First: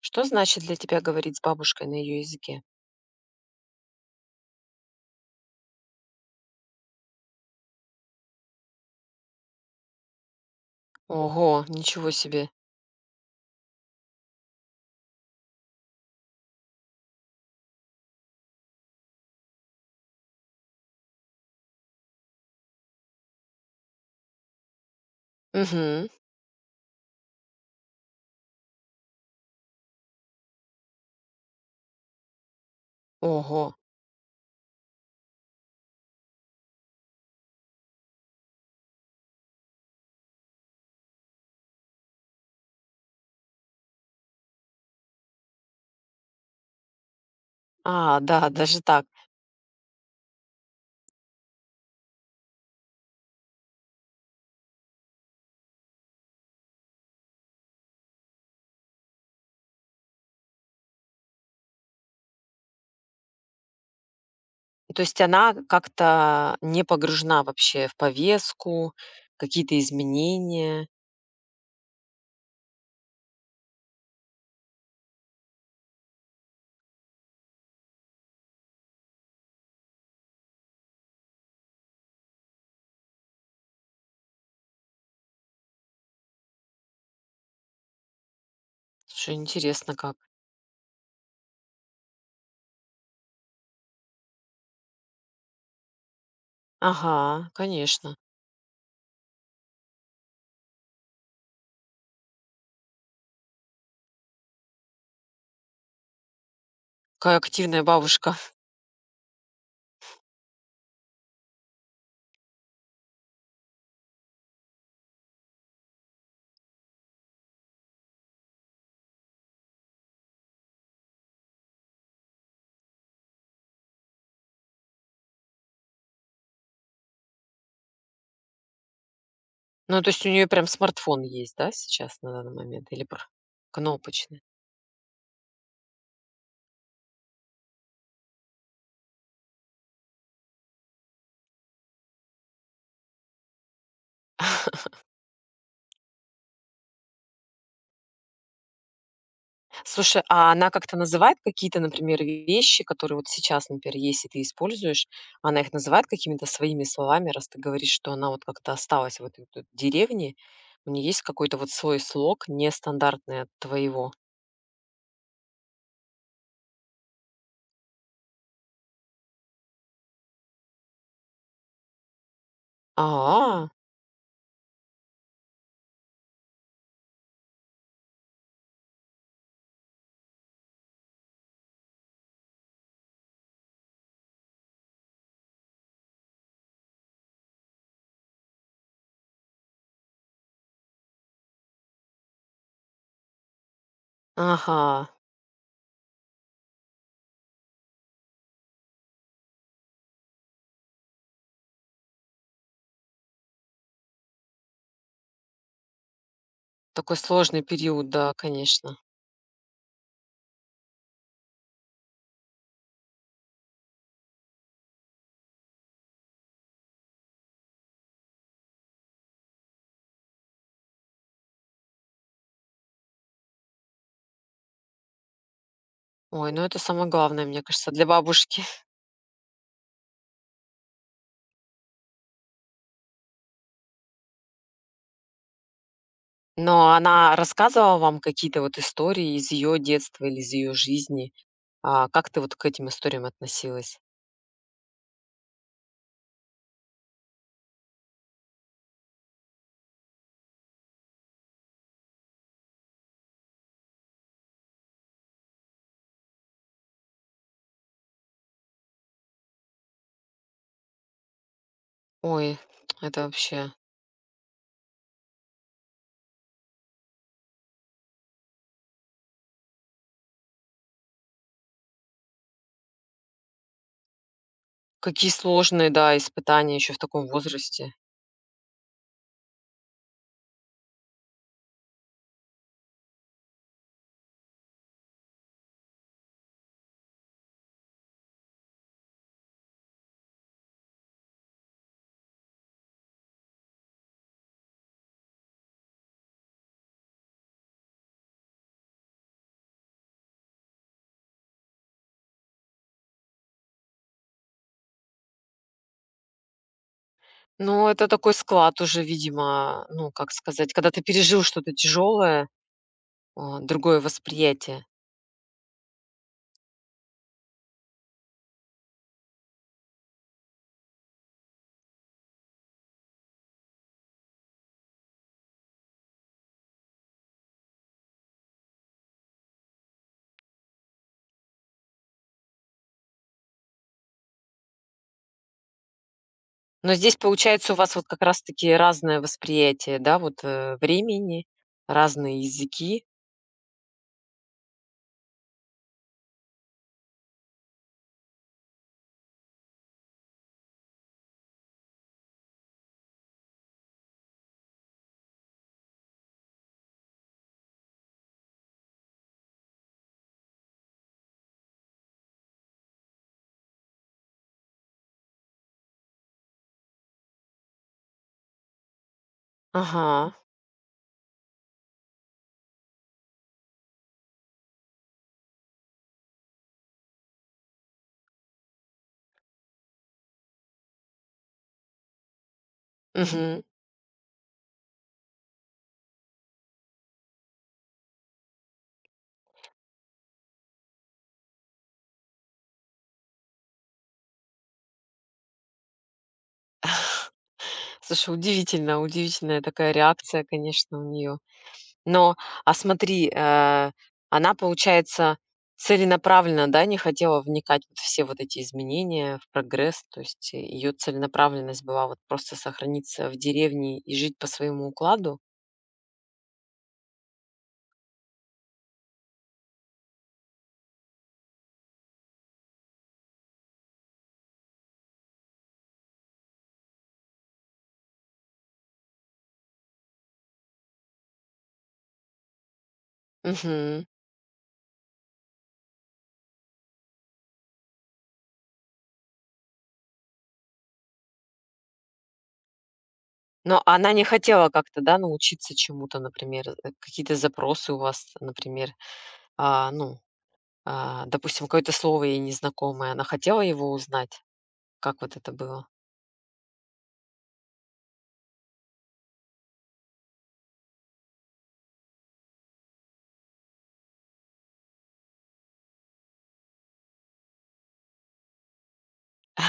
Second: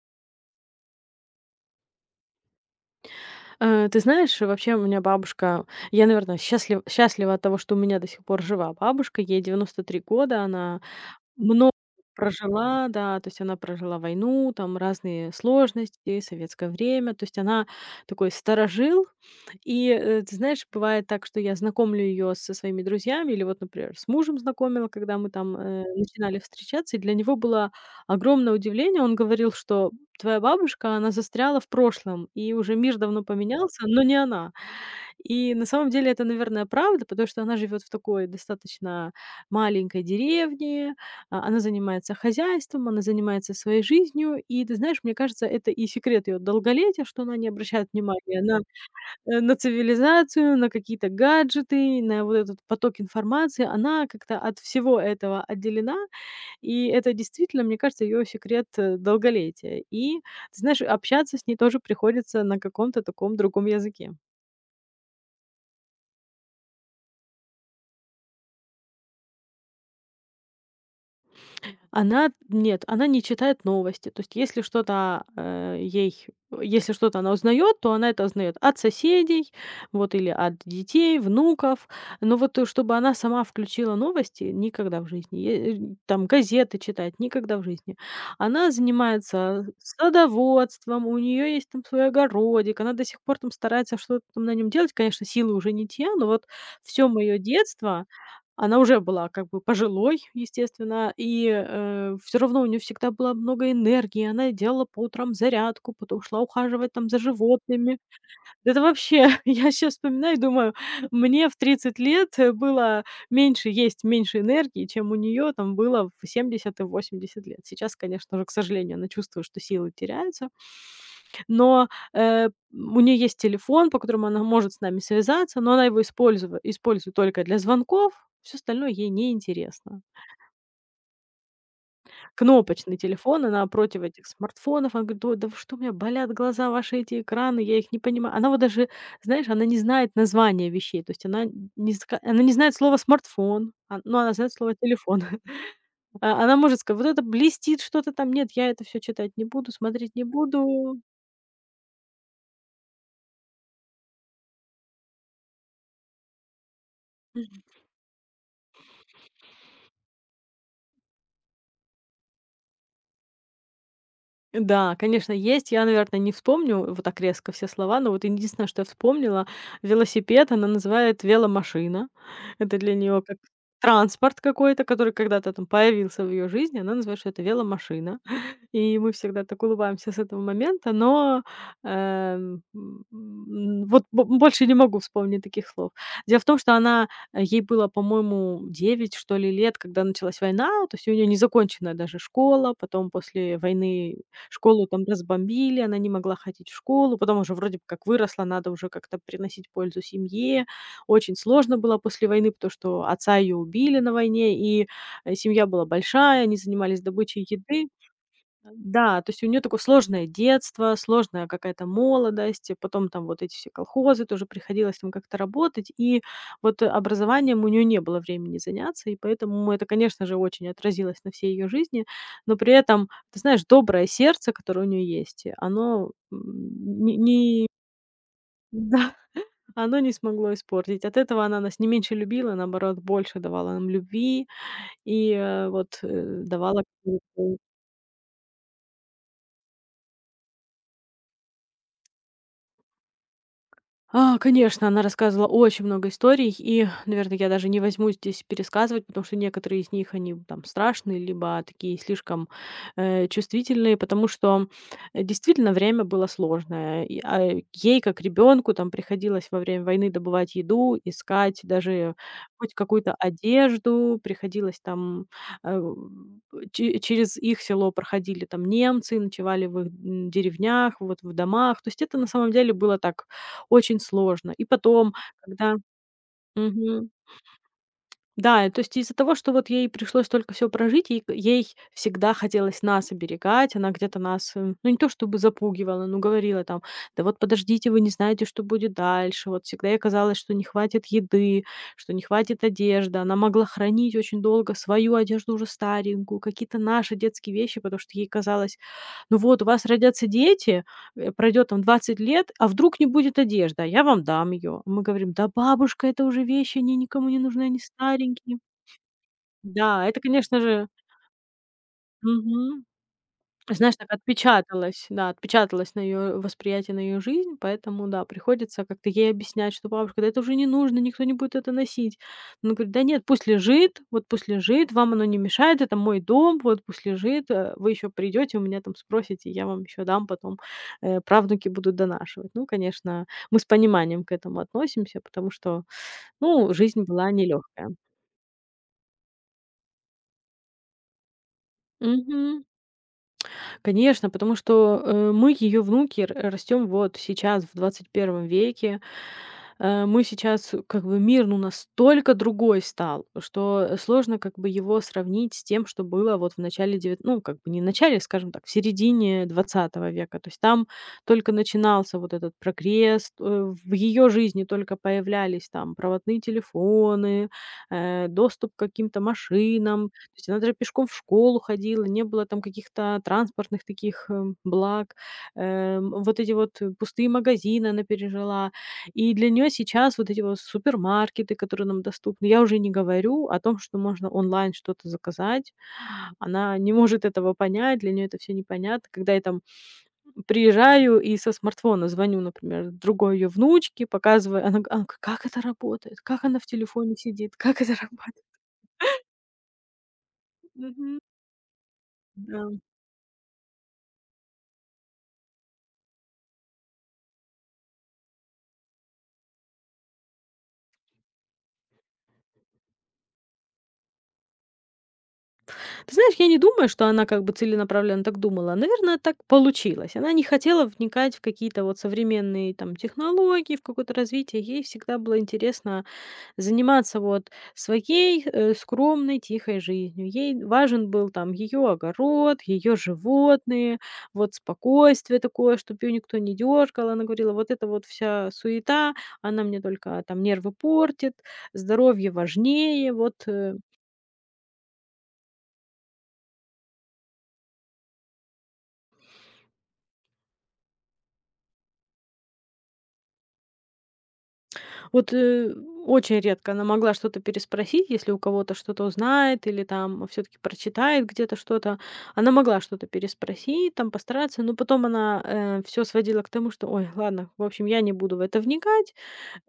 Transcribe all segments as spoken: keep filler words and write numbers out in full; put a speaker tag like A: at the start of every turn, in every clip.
A: Что значит для тебя говорить с бабушкой на ее языке?
B: Э, ты знаешь, вообще у меня бабушка я, наверное, счастлив счастлива от того, что у меня до сих пор жива бабушка. Ей девяносто три года. Она
A: Ого,
B: много
A: ничего себе.
B: прожила, да, то есть она прожила войну, там разные сложности, советское время, то есть она такой старожил. И, э, ты знаешь, бывает так, что я знакомлю ее со своими друзьями или вот, например, с мужем знакомила, когда мы там, э,
A: Мгм.
B: начинали встречаться, и для него было огромное удивление. Он говорил, что твоя бабушка, она застряла в прошлом, и уже мир давно
A: Ого.
B: поменялся, но не она. И на самом деле это, наверное, правда, потому что она живет в такой достаточно маленькой деревне, а, она занимается хозяйством, она занимается своей жизнью. И ты знаешь, мне кажется, это и секрет ее долголетия, что она не обращает
A: А,
B: внимания
A: да,
B: на,
A: даже так.
B: э, на цивилизацию, на какие-то гаджеты, на вот этот поток информации. Она как-то от всего этого отделена, и это действительно, мне кажется, ее секрет э, долголетия. И, ты знаешь, общаться с ней тоже приходится на каком-то таком другом языке.
A: То есть она как-то не погружена вообще в повестку, какие-то изменения.
B: Она нет, она не читает новости. То есть если что-то, а, э, ей если что-то она узнает, то она это узнает от соседей, вот, или от детей, внуков. Но вот, э, чтобы она сама включила новости — никогда в жизни. Е э, там газеты читать — никогда в жизни. Она
A: Слушай,
B: занимается
A: интересно как.
B: садоводством, у нее есть там свой огородик, она до сих пор там старается что-то там на нем делать. Конечно, силы уже не те, но вот все моё
A: Ага,
B: детство
A: конечно.
B: она уже была как бы пожилой, естественно, и все равно у нее всегда было много энергии. Она делала по утрам зарядку, потом шла ухаживать там за
A: Какая активная
B: животными.
A: бабушка!
B: Да это вообще, я сейчас вспоминаю и думаю, мне в тридцать лет, э, было меньше есть, меньше энергии, чем у нее там было в семьдесят и восемьдесят лет. Сейчас, конечно же, к сожалению, она чувствует, что силы теряются. Но, э, у нее есть телефон, по которому она может с нами связаться, но она его использова использует только для звонков. Все остальное ей
A: Ну,
B: неинтересно.
A: то есть у нее прям смартфон есть, да, сейчас на данный момент?
B: Кнопочный
A: Или про-
B: телефон, она против этих
A: кнопочный?
B: смартфонов. Она говорит: "До да вы что, у меня болят глаза, ваши эти экраны, я их не понимаю". Она вот даже, знаешь, она не знает названия вещей, то есть она не ска она не знает слово "смартфон", а, но она знает слово "телефон". А, она может сказать: "Вот это блестит что-то там". "Нет, я это все читать не буду, смотреть
A: Слушай,
B: не
A: а она как-то
B: буду".
A: называет какие-то, например, вещи, которые вот сейчас, например, есть, и ты используешь, она их называет какими-то своими словами, раз ты говоришь, что она вот как-то осталась в этой вот деревне. У нее есть какой-то вот свой слог, нестандартный от твоего.
B: Да, конечно, есть. Я, наверное, не вспомню вот так резко все слова, но вот единственное, что я вспомнила, велосипед она называет веломашина. Это для нее как
A: А,
B: транспорт какой-то, который когда-то там появился в ее жизни. Она называет, что это веломашина. И мы всегда так улыбаемся с этого момента, но, эм, м, м, вот бо больше не могу вспомнить таких слов. Дело в том, что она, э, ей было, по-моему, девять что ли, лет, когда началась война. То есть у неё незаконченная даже школа. Потом после войны
A: ага,
B: школу там разбомбили, она не могла ходить в школу. Потом уже вроде бы как выросла, надо уже как-то приносить пользу семье. Очень сложно было после войны, потому что отца её убили на войне, и, э, семья была большая, они занимались
A: такой
B: добычей
A: сложный
B: еды.
A: период, да, конечно.
B: Да, то есть у нее такое сложное детство, сложная какая-то молодость, и потом там вот эти все колхозы, тоже приходилось там как-то работать, и вот э, образованием у нее не было времени заняться, и поэтому это, конечно же, очень отразилось на всей ее жизни, но при этом, ты знаешь, доброе сердце, которое у нее есть, э, оно м,
A: Ой, ну это самое
B: не,
A: главное, мне
B: не-
A: кажется, для бабушки.
B: да, оно не смогло испортить. От этого она нас не меньше любила, наоборот, больше давала нам любви и э, вот э, давала.
A: Но она рассказывала вам какие-то вот истории из ее детства или из ее жизни. А как ты вот к этим историям относилась?
B: А, конечно, она рассказывала очень много историй, и, наверное, я даже не возьму здесь пересказывать, потому что некоторые из них, они там страшные, либо такие слишком э, чувствительные, потому что э, действительно время было сложное. И, а, ей, как ребенку, там приходилось во время войны добывать еду, искать даже
A: Ой,
B: хоть какую-то
A: это вообще
B: одежду, приходилось там э, че- через их село проходили там немцы, ночевали в их м, деревнях, вот в домах. То есть это на самом деле было так очень сложно. И потом,
A: какие
B: когда.
A: сложные, да, испытания еще в
B: Мгм.
A: таком возрасте.
B: Да, и то есть из-за того, что вот ей пришлось только все прожить, ей ей всегда хотелось нас оберегать. Она где-то нас, э, ну, не то чтобы запугивала, но говорила там: "Да вот подождите, вы не знаете, что будет дальше". Вот всегда ей казалось, что не хватит еды, что не хватит одежды. Она могла хранить очень долго свою одежду уже старенькую, какие-то наши детские вещи, потому что ей казалось: "Ну вот, у вас родятся дети, э, пройдет там двадцать лет, а вдруг не будет одежды, а я вам дам ее". Мы говорим: "Да, бабушка, это уже вещи, они никому не нужны, они
A: Ну, это такой
B: старенькие".
A: склад уже, видимо,
B: Да,
A: ну,
B: это,
A: как
B: конечно
A: сказать,
B: же.
A: когда ты пережил что-то тяжелое,
B: Мгм.
A: а,
B: Знаешь,
A: другое
B: так
A: восприятие.
B: отпечаталось, да, отпечаталось на ее восприятие, на ее жизнь, поэтому, да, приходится как-то ей объяснять, что: "Бабушка, да это уже не нужно, никто не будет это носить". Она говорит: "Да нет, пусть лежит, вот пусть лежит, вам оно не мешает, это мой дом, вот пусть лежит, э, вы еще придёте, у меня там спросите, я вам еще дам потом, э, правнуки будут донашивать". Ну, конечно, мы с пониманием к этому относимся, потому что, ну,
A: Но
B: жизнь
A: здесь,
B: была
A: получается, у вас
B: нелегкая.
A: вот как раз-таки разное восприятие, да, вот э, времени, разные языки.
B: Конечно, потому что, э, мы, ее внуки, р растем вот сейчас, в двадцать первом веке. Э, мы сейчас э, как бы мир, ну, настолько другой стал, что сложно как бы его сравнить с тем, что было вот в начале девят ну, как бы не в начале, скажем так, в середине двадцатого века. То есть там только начинался вот этот прогресс, э, в ее жизни только появлялись там проводные телефоны, э, доступ к каким-то машинам, то
A: Ага.
B: есть она даже пешком в школу ходила, не было там каких-то транспортных таких, эм, благ. Эм, вот эти вот, э, пустые магазины она пережила. И для нее сейчас вот эти вот супермаркеты, которые нам доступны. Я уже не говорю о
A: Мгм.
B: том, что можно онлайн что-то заказать. Она не может этого понять, для нее это все непонятно. Когда я там приезжаю и со смартфона звоню, например, другой ее внучке, показываю, она г она: "Как это работает? Как она в телефоне сидит? Как это
A: Слушай,
B: работает?"
A: удивительно, удивительная такая реакция, конечно, у
B: Мгм.
A: нее. Но,
B: Да.
A: а смотри, э, она, получается, целенаправленно, да, не хотела вникать вот в все вот эти изменения, в прогресс, то есть ее целенаправленность была вот просто сохраниться в деревне и жить по своему укладу?
B: Ты знаешь, я не думаю, что она как бы целенаправленно так думала. Наверное, так получилось. Она не хотела вникать в какие-то вот современные там технологии, в какое-то развитие. Ей всегда было интересно заниматься вот своей э, скромной, тихой жизнью. Ей важен был там ее огород, ее животные,
A: Мгм.
B: вот спокойствие такое, чтобы ее никто не дергал. Она говорила, вот это вот вся суета, она мне только там нервы портит, здоровье важнее, вот э,
A: Но она не хотела как-то, да, научиться чему-то, например, э, какие-то запросы у вас, например, а, ну, а, допустим, какое-то слово ей незнакомое, она хотела его узнать? Как
B: вот,
A: вот это
B: э,
A: было?
B: очень редко она могла что-то переспросить, если у кого-то что-то узнает или там все таки прочитает где-то что-то. Она могла что-то переспросить, там постараться, но потом она все сводила к тому, что: "Ой, ладно, в общем, я не буду в это вникать,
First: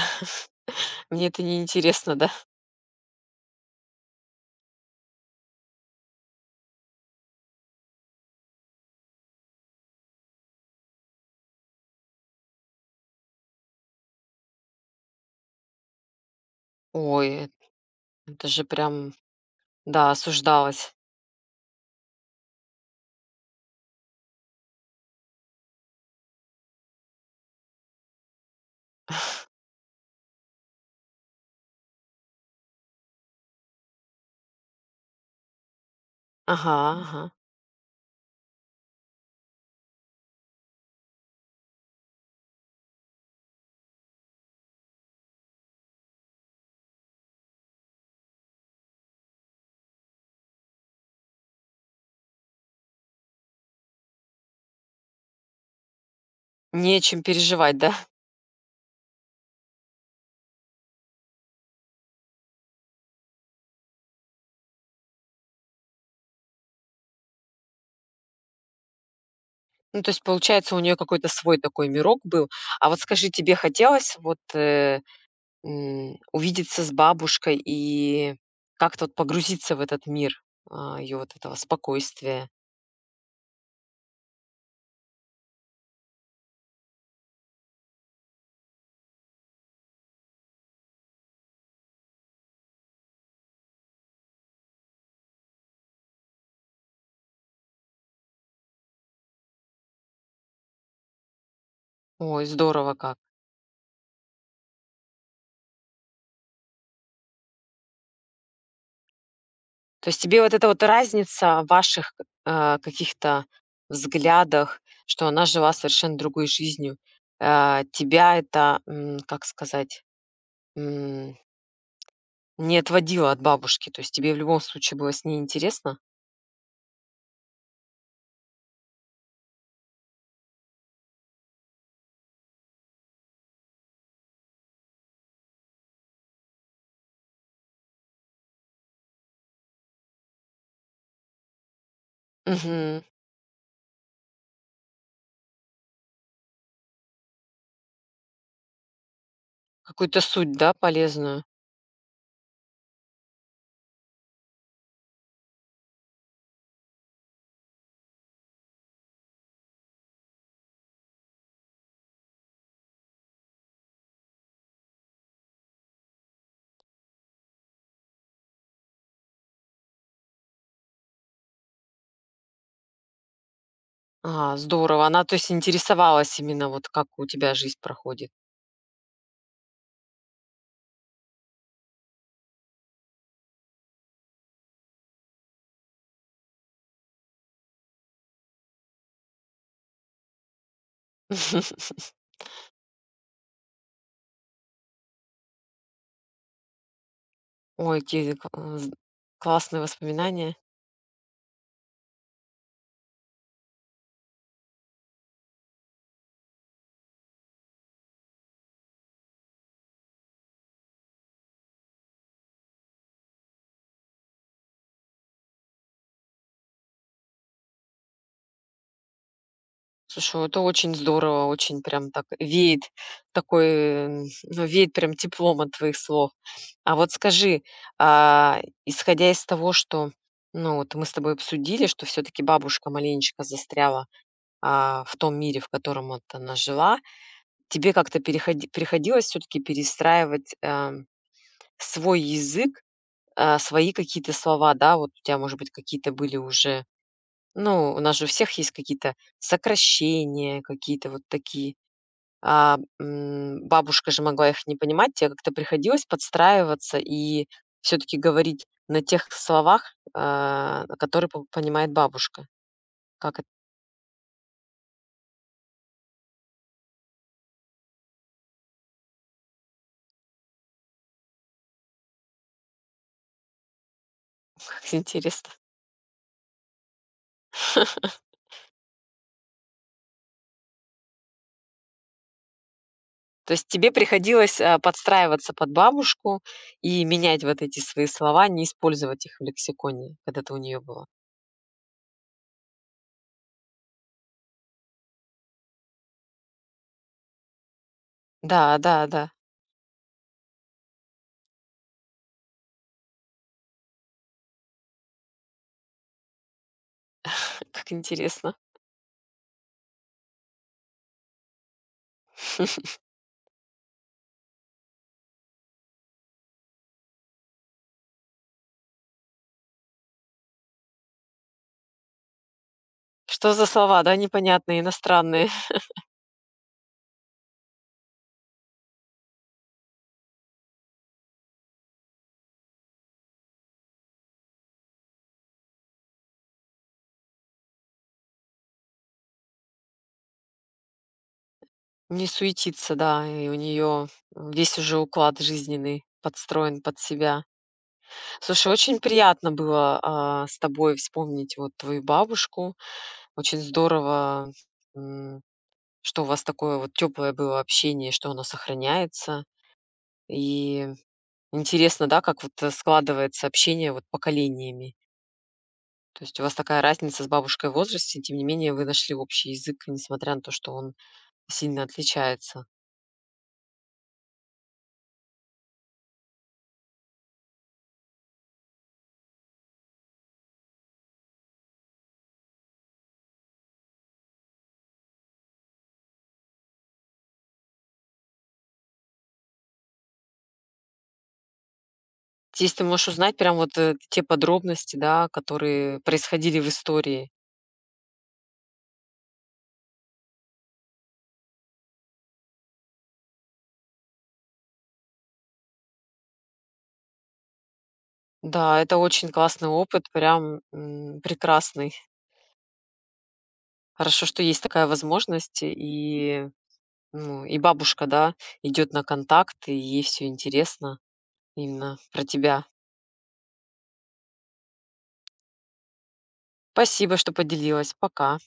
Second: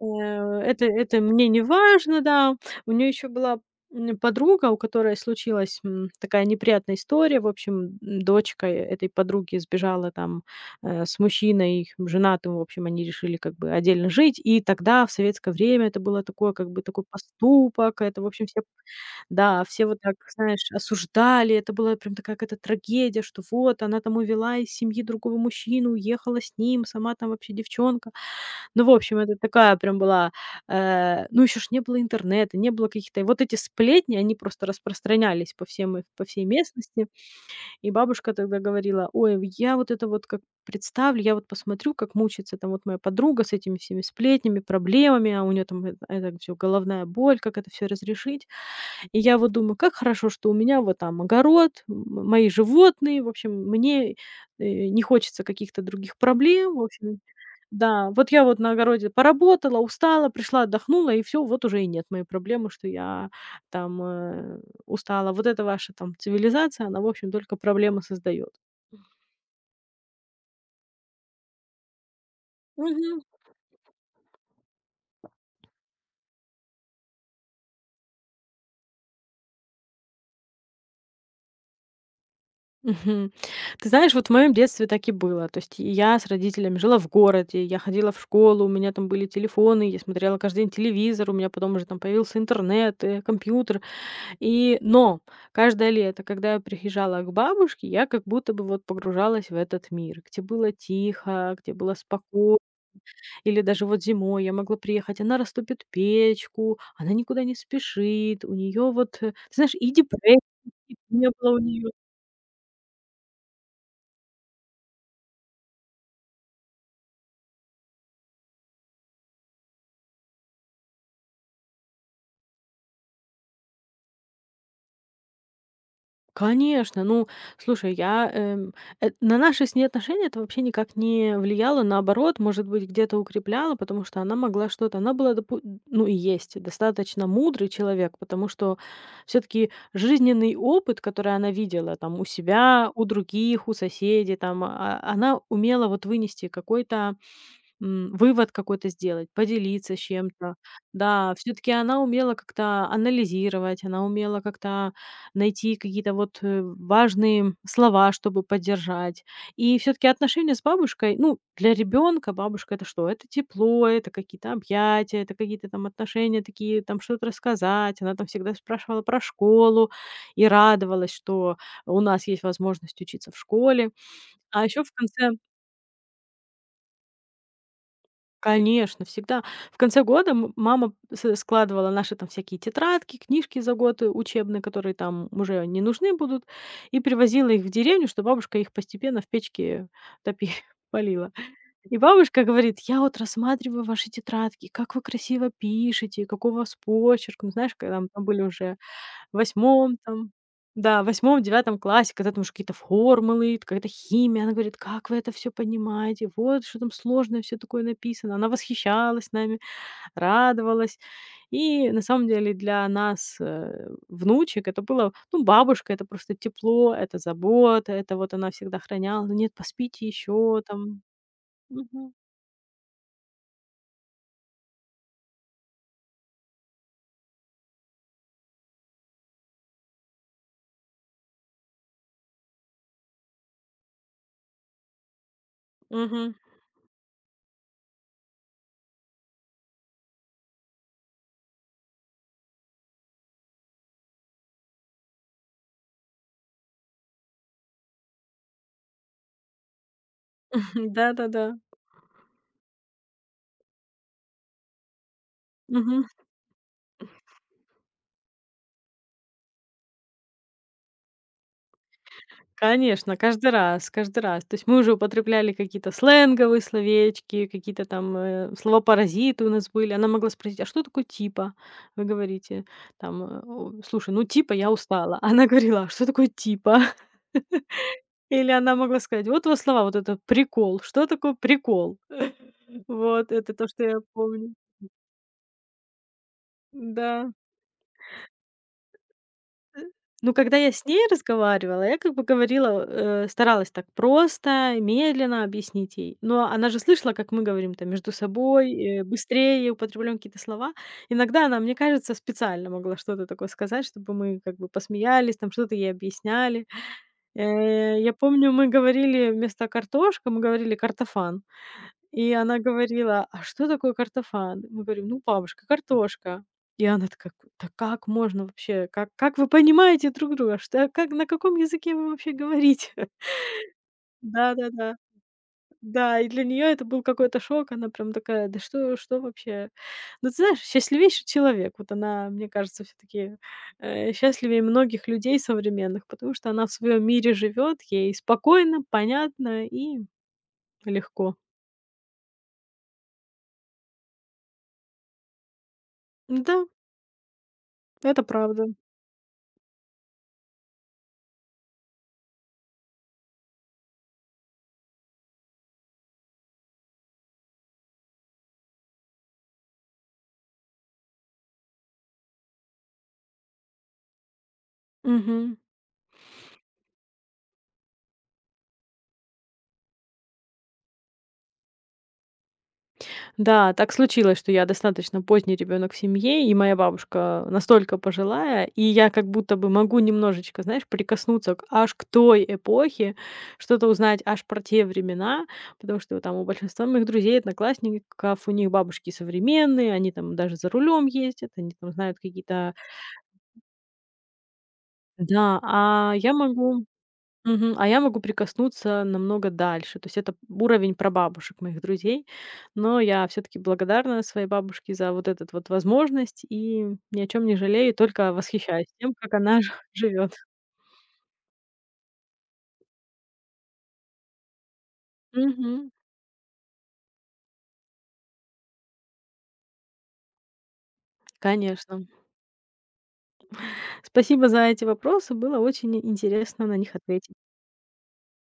B: Э, это это
A: Мне это
B: мне
A: не
B: не
A: интересно,
B: важно,
A: да?
B: да". У нее еще была, м, подруга, у которой случилась, м, такая неприятная история. В общем, м, дочка э, этой подруги сбежала там, э, с мужчиной женатым. В общем, они решили как бы отдельно жить. И тогда, в советское время, это было такое, как бы такой
A: Ой,
B: поступок. Это, в общем,
A: это
B: все
A: же прям
B: да, все вот
A: Да,
B: так, знаешь,
A: осуждалась.
B: осуждали. Это была прям такая какая-то трагедия, что вот она там увела из семьи другого мужчину, уехала с ним, сама там вообще девчонка. Ну, в общем, это такая прям была, э, ну, еще ж не было интернета, не было каких-то вот эти сплетни, они просто распространялись по всем их по всей
A: Ага,
B: местности.
A: ага.
B: И бабушка тогда говорила: "Ой, я вот это вот как представлю, я вот посмотрю, как мучается там вот моя подруга с этими всеми сплетнями, проблемами, а у нее там это все головная боль, как это все разрешить. И я вот думаю: как хорошо, что у меня вот там огород, м мои животные. В общем, мне, э, не хочется каких-то других проблем. В общем,
A: Нечем переживать, да?
B: да, вот я вот на огороде поработала, устала, пришла, отдохнула, и все, вот уже и нет моей проблемы, что я там, э, устала. Вот эта ваша там цивилизация, она, в общем, только проблемы создает".
A: Ну, то есть, получается, у нее какой-то свой такой мирок был. А вот
B: Мгм.
A: скажи, тебе хотелось вот, э, м, увидеться с бабушкой и как-то вот погрузиться в этот мир, ее вот этого спокойствия?
B: Мгм. Ты знаешь, вот в моем детстве так и было. То есть я с родителями жила в городе, я ходила в школу, у меня там были телефоны, я смотрела каждый день телевизор, у меня потом уже там появился интернет, э, компьютер. И но каждое лето, когда я приезжала к бабушке, я как будто бы вот погружалась в этот мир, где было тихо, где было
A: Ой,
B: спокойно.
A: здорово как.
B: Или даже вот зимой я могла приехать, она растопит печку, она никуда не спешит, у нее вот, э, ты знаешь, и
A: То есть
B: депрессии
A: тебе вот эта вот
B: не было у
A: разница в
B: нее.
A: ваших, а, каких-то взглядах, что она жила совершенно другой жизнью, а, тебя это, м, как сказать, не отводила от бабушки, то есть тебе в любом случае было с ней интересно?
B: Конечно, ну, слушай, я, эм, э, на наши с ней отношения это вообще никак не влияло. Наоборот, может быть, где-то укрепляло, потому что она могла что-то, она была, допу- ну и есть, достаточно мудрый человек, потому что все-таки жизненный опыт, который она видела там у себя,
A: Мгм.
B: у других, у соседей, там, а- она умела вот вынести какой-то... М, вывод какой-то сделать, поделиться с
A: Какую-то суть,
B: чем-то.
A: да,
B: Да,
A: полезную?
B: все таки она умела как-то анализировать, она умела как-то найти какие-то вот, э, важные слова, чтобы поддержать. И все таки отношения с бабушкой, ну, для ребенка бабушка — это что? Это тепло, это какие-то объятия, это какие-то там отношения такие, там что-то рассказать. Она там всегда спрашивала про школу и радовалась, что у нас есть возможность учиться в школе.
A: А,
B: А еще в
A: здорово. Она,
B: конце...
A: то есть, интересовалась именно вот как у тебя жизнь проходит.
B: Конечно, всегда. В конце года м мама с складывала наши там всякие тетрадки, книжки за год, э, учебные, которые там уже не нужны будут, и привозила их в деревню, что бабушка их постепенно в печке топи полила. И бабушка говорит: "Я вот рассматриваю ваши тетрадки, как вы красиво пишете, какой у вас почерк". Ну, знаешь,
A: Ой,
B: когда мы там
A: какие
B: были
A: к
B: уже
A: э, з классные
B: восьмом там,
A: воспоминания.
B: да, восьмом девятом классе, когда там уже какие-то формулы, какая-то химия. Она говорит: "Как вы это все понимаете? Вот что там сложное все такое написано". Она восхищалась нами, радовалась. И на самом деле для нас, э, внучек, это было, ну, бабушка — это просто тепло, это забота, это вот она всегда храняла: «Ну нет, поспите
A: Слушай, это
B: еще
A: очень
B: там».
A: здорово, очень прям
B: Мгм.
A: так веет такой, м, ну, веет прям теплом от твоих слов. А вот скажи, а, исходя из того, что, ну, вот мы с тобой обсудили, что все таки бабушка маленечко застряла а, в том мире, в котором вот
B: Мгм.
A: она жила, тебе как-то переходи приходилось все таки перестраивать, эм, свой язык, а, свои какие-то слова, да? Вот у тебя, может быть, какие-то были уже ну, у нас же у всех есть какие-то сокращения, какие-то вот
B: Да-да-да.
A: такие. А, м, бабушка же могла их не понимать, тебе как-то приходилось подстраиваться и все таки говорить на тех словах, а, которые по понимает бабушка.
B: Конечно,
A: Как эт
B: каждый раз, каждый раз. То есть мы уже употребляли какие-то сленговые словечки, какие-то там э, слова-паразиты у нас были. Она могла спросить: "А что такое типа? Вы говорите там, э, о, слушай, ну типа я
A: как
B: устала". Она
A: интересно.
B: говорила: "А что такое типа?" Или она могла сказать: "Вот у вас слова, вот это прикол. Что такое прикол?" Вот,
A: То
B: это то,
A: есть
B: что
A: тебе
B: я помню.
A: приходилось, а, подстраиваться под бабушку и
B: Да.
A: менять вот эти свои слова, не использовать их в лексиконе,
B: Ну,
A: когда ты у
B: когда я
A: нее
B: с
A: была.
B: ней разговаривала, я как бы говорила, э, старалась так просто, медленно объяснить ей. Но она же слышала, как мы говорим там между собой,
A: Да,
B: э,
A: да, да.
B: быстрее употребляем какие-то слова. Иногда она, мне кажется, специально могла что-то такое сказать, чтобы мы как бы посмеялись, там что-то ей объясняли.
A: Как
B: Э, я помню,
A: интересно.
B: мы говорили вместо картошка, мы говорили картофан. И она говорила: "А что такое картофан?" Мы говорим: "Ну, бабушка, картошка". И она такая: "Да как можно вообще? Как как вы понимаете друг друга? Что как на каком языке вы вообще говорите?"
A: Что за слова, да,
B: Да-да-да.
A: непонятные,
B: Да, да.
A: иностранные?
B: Да, и для нее это был какой-то шок. Она прям такая: "Да что что вообще?" Ну, ты знаешь, счастливейший человек. Вот она, мне кажется, все таки счастливее многих людей современных, потому что она в своем мире живет, ей спокойно, понятно и легко.
A: Не суетиться, да, и у нее весь уже уклад жизненный
B: Да,
A: подстроен под себя.
B: это правда.
A: Слушай, очень приятно было, а, с тобой вспомнить вот твою бабушку. Очень здорово, м, что у вас такое вот теплое было общение, что оно сохраняется. И интересно, да, как вот, э, складывается общение вот поколениями.
B: Мгм.
A: То есть у вас такая разница с бабушкой в возрасте, тем не менее вы нашли общий язык, несмотря на то, что он сильно отличается.
B: Да, так случилось, что я достаточно поздний ребенок в семье, и моя бабушка настолько пожилая, и я как будто бы могу немножечко, знаешь, прикоснуться к аж к той эпохе, что-то узнать аж про те времена, потому что там у большинства моих друзей, одноклассников, у них бабушки современные, они там даже за рулем ездят, они там знают
A: Здесь
B: какие-то...
A: ты можешь узнать прям вот, э, те подробности, да,
B: Да,
A: которые
B: а я
A: происходили в
B: могу...
A: истории.
B: Мгм. А я могу прикоснуться намного дальше. То есть это уровень прабабушек моих друзей. Но я все-таки благодарна своей бабушке за вот этот вот возможность и ни о чем не жалею, только
A: Да,
B: восхищаюсь
A: это
B: тем,
A: очень
B: как она
A: классный опыт,
B: живет.
A: прям, м, прекрасный. Хорошо, что есть такая возможность,
B: Мгм.
A: и, ну, и бабушка, да, идет на контакт, и ей все интересно именно
B: Конечно.
A: про тебя.
B: Спасибо за эти вопросы. Было очень интересно на них
A: Спасибо, что
B: ответить.
A: поделилась. Пока.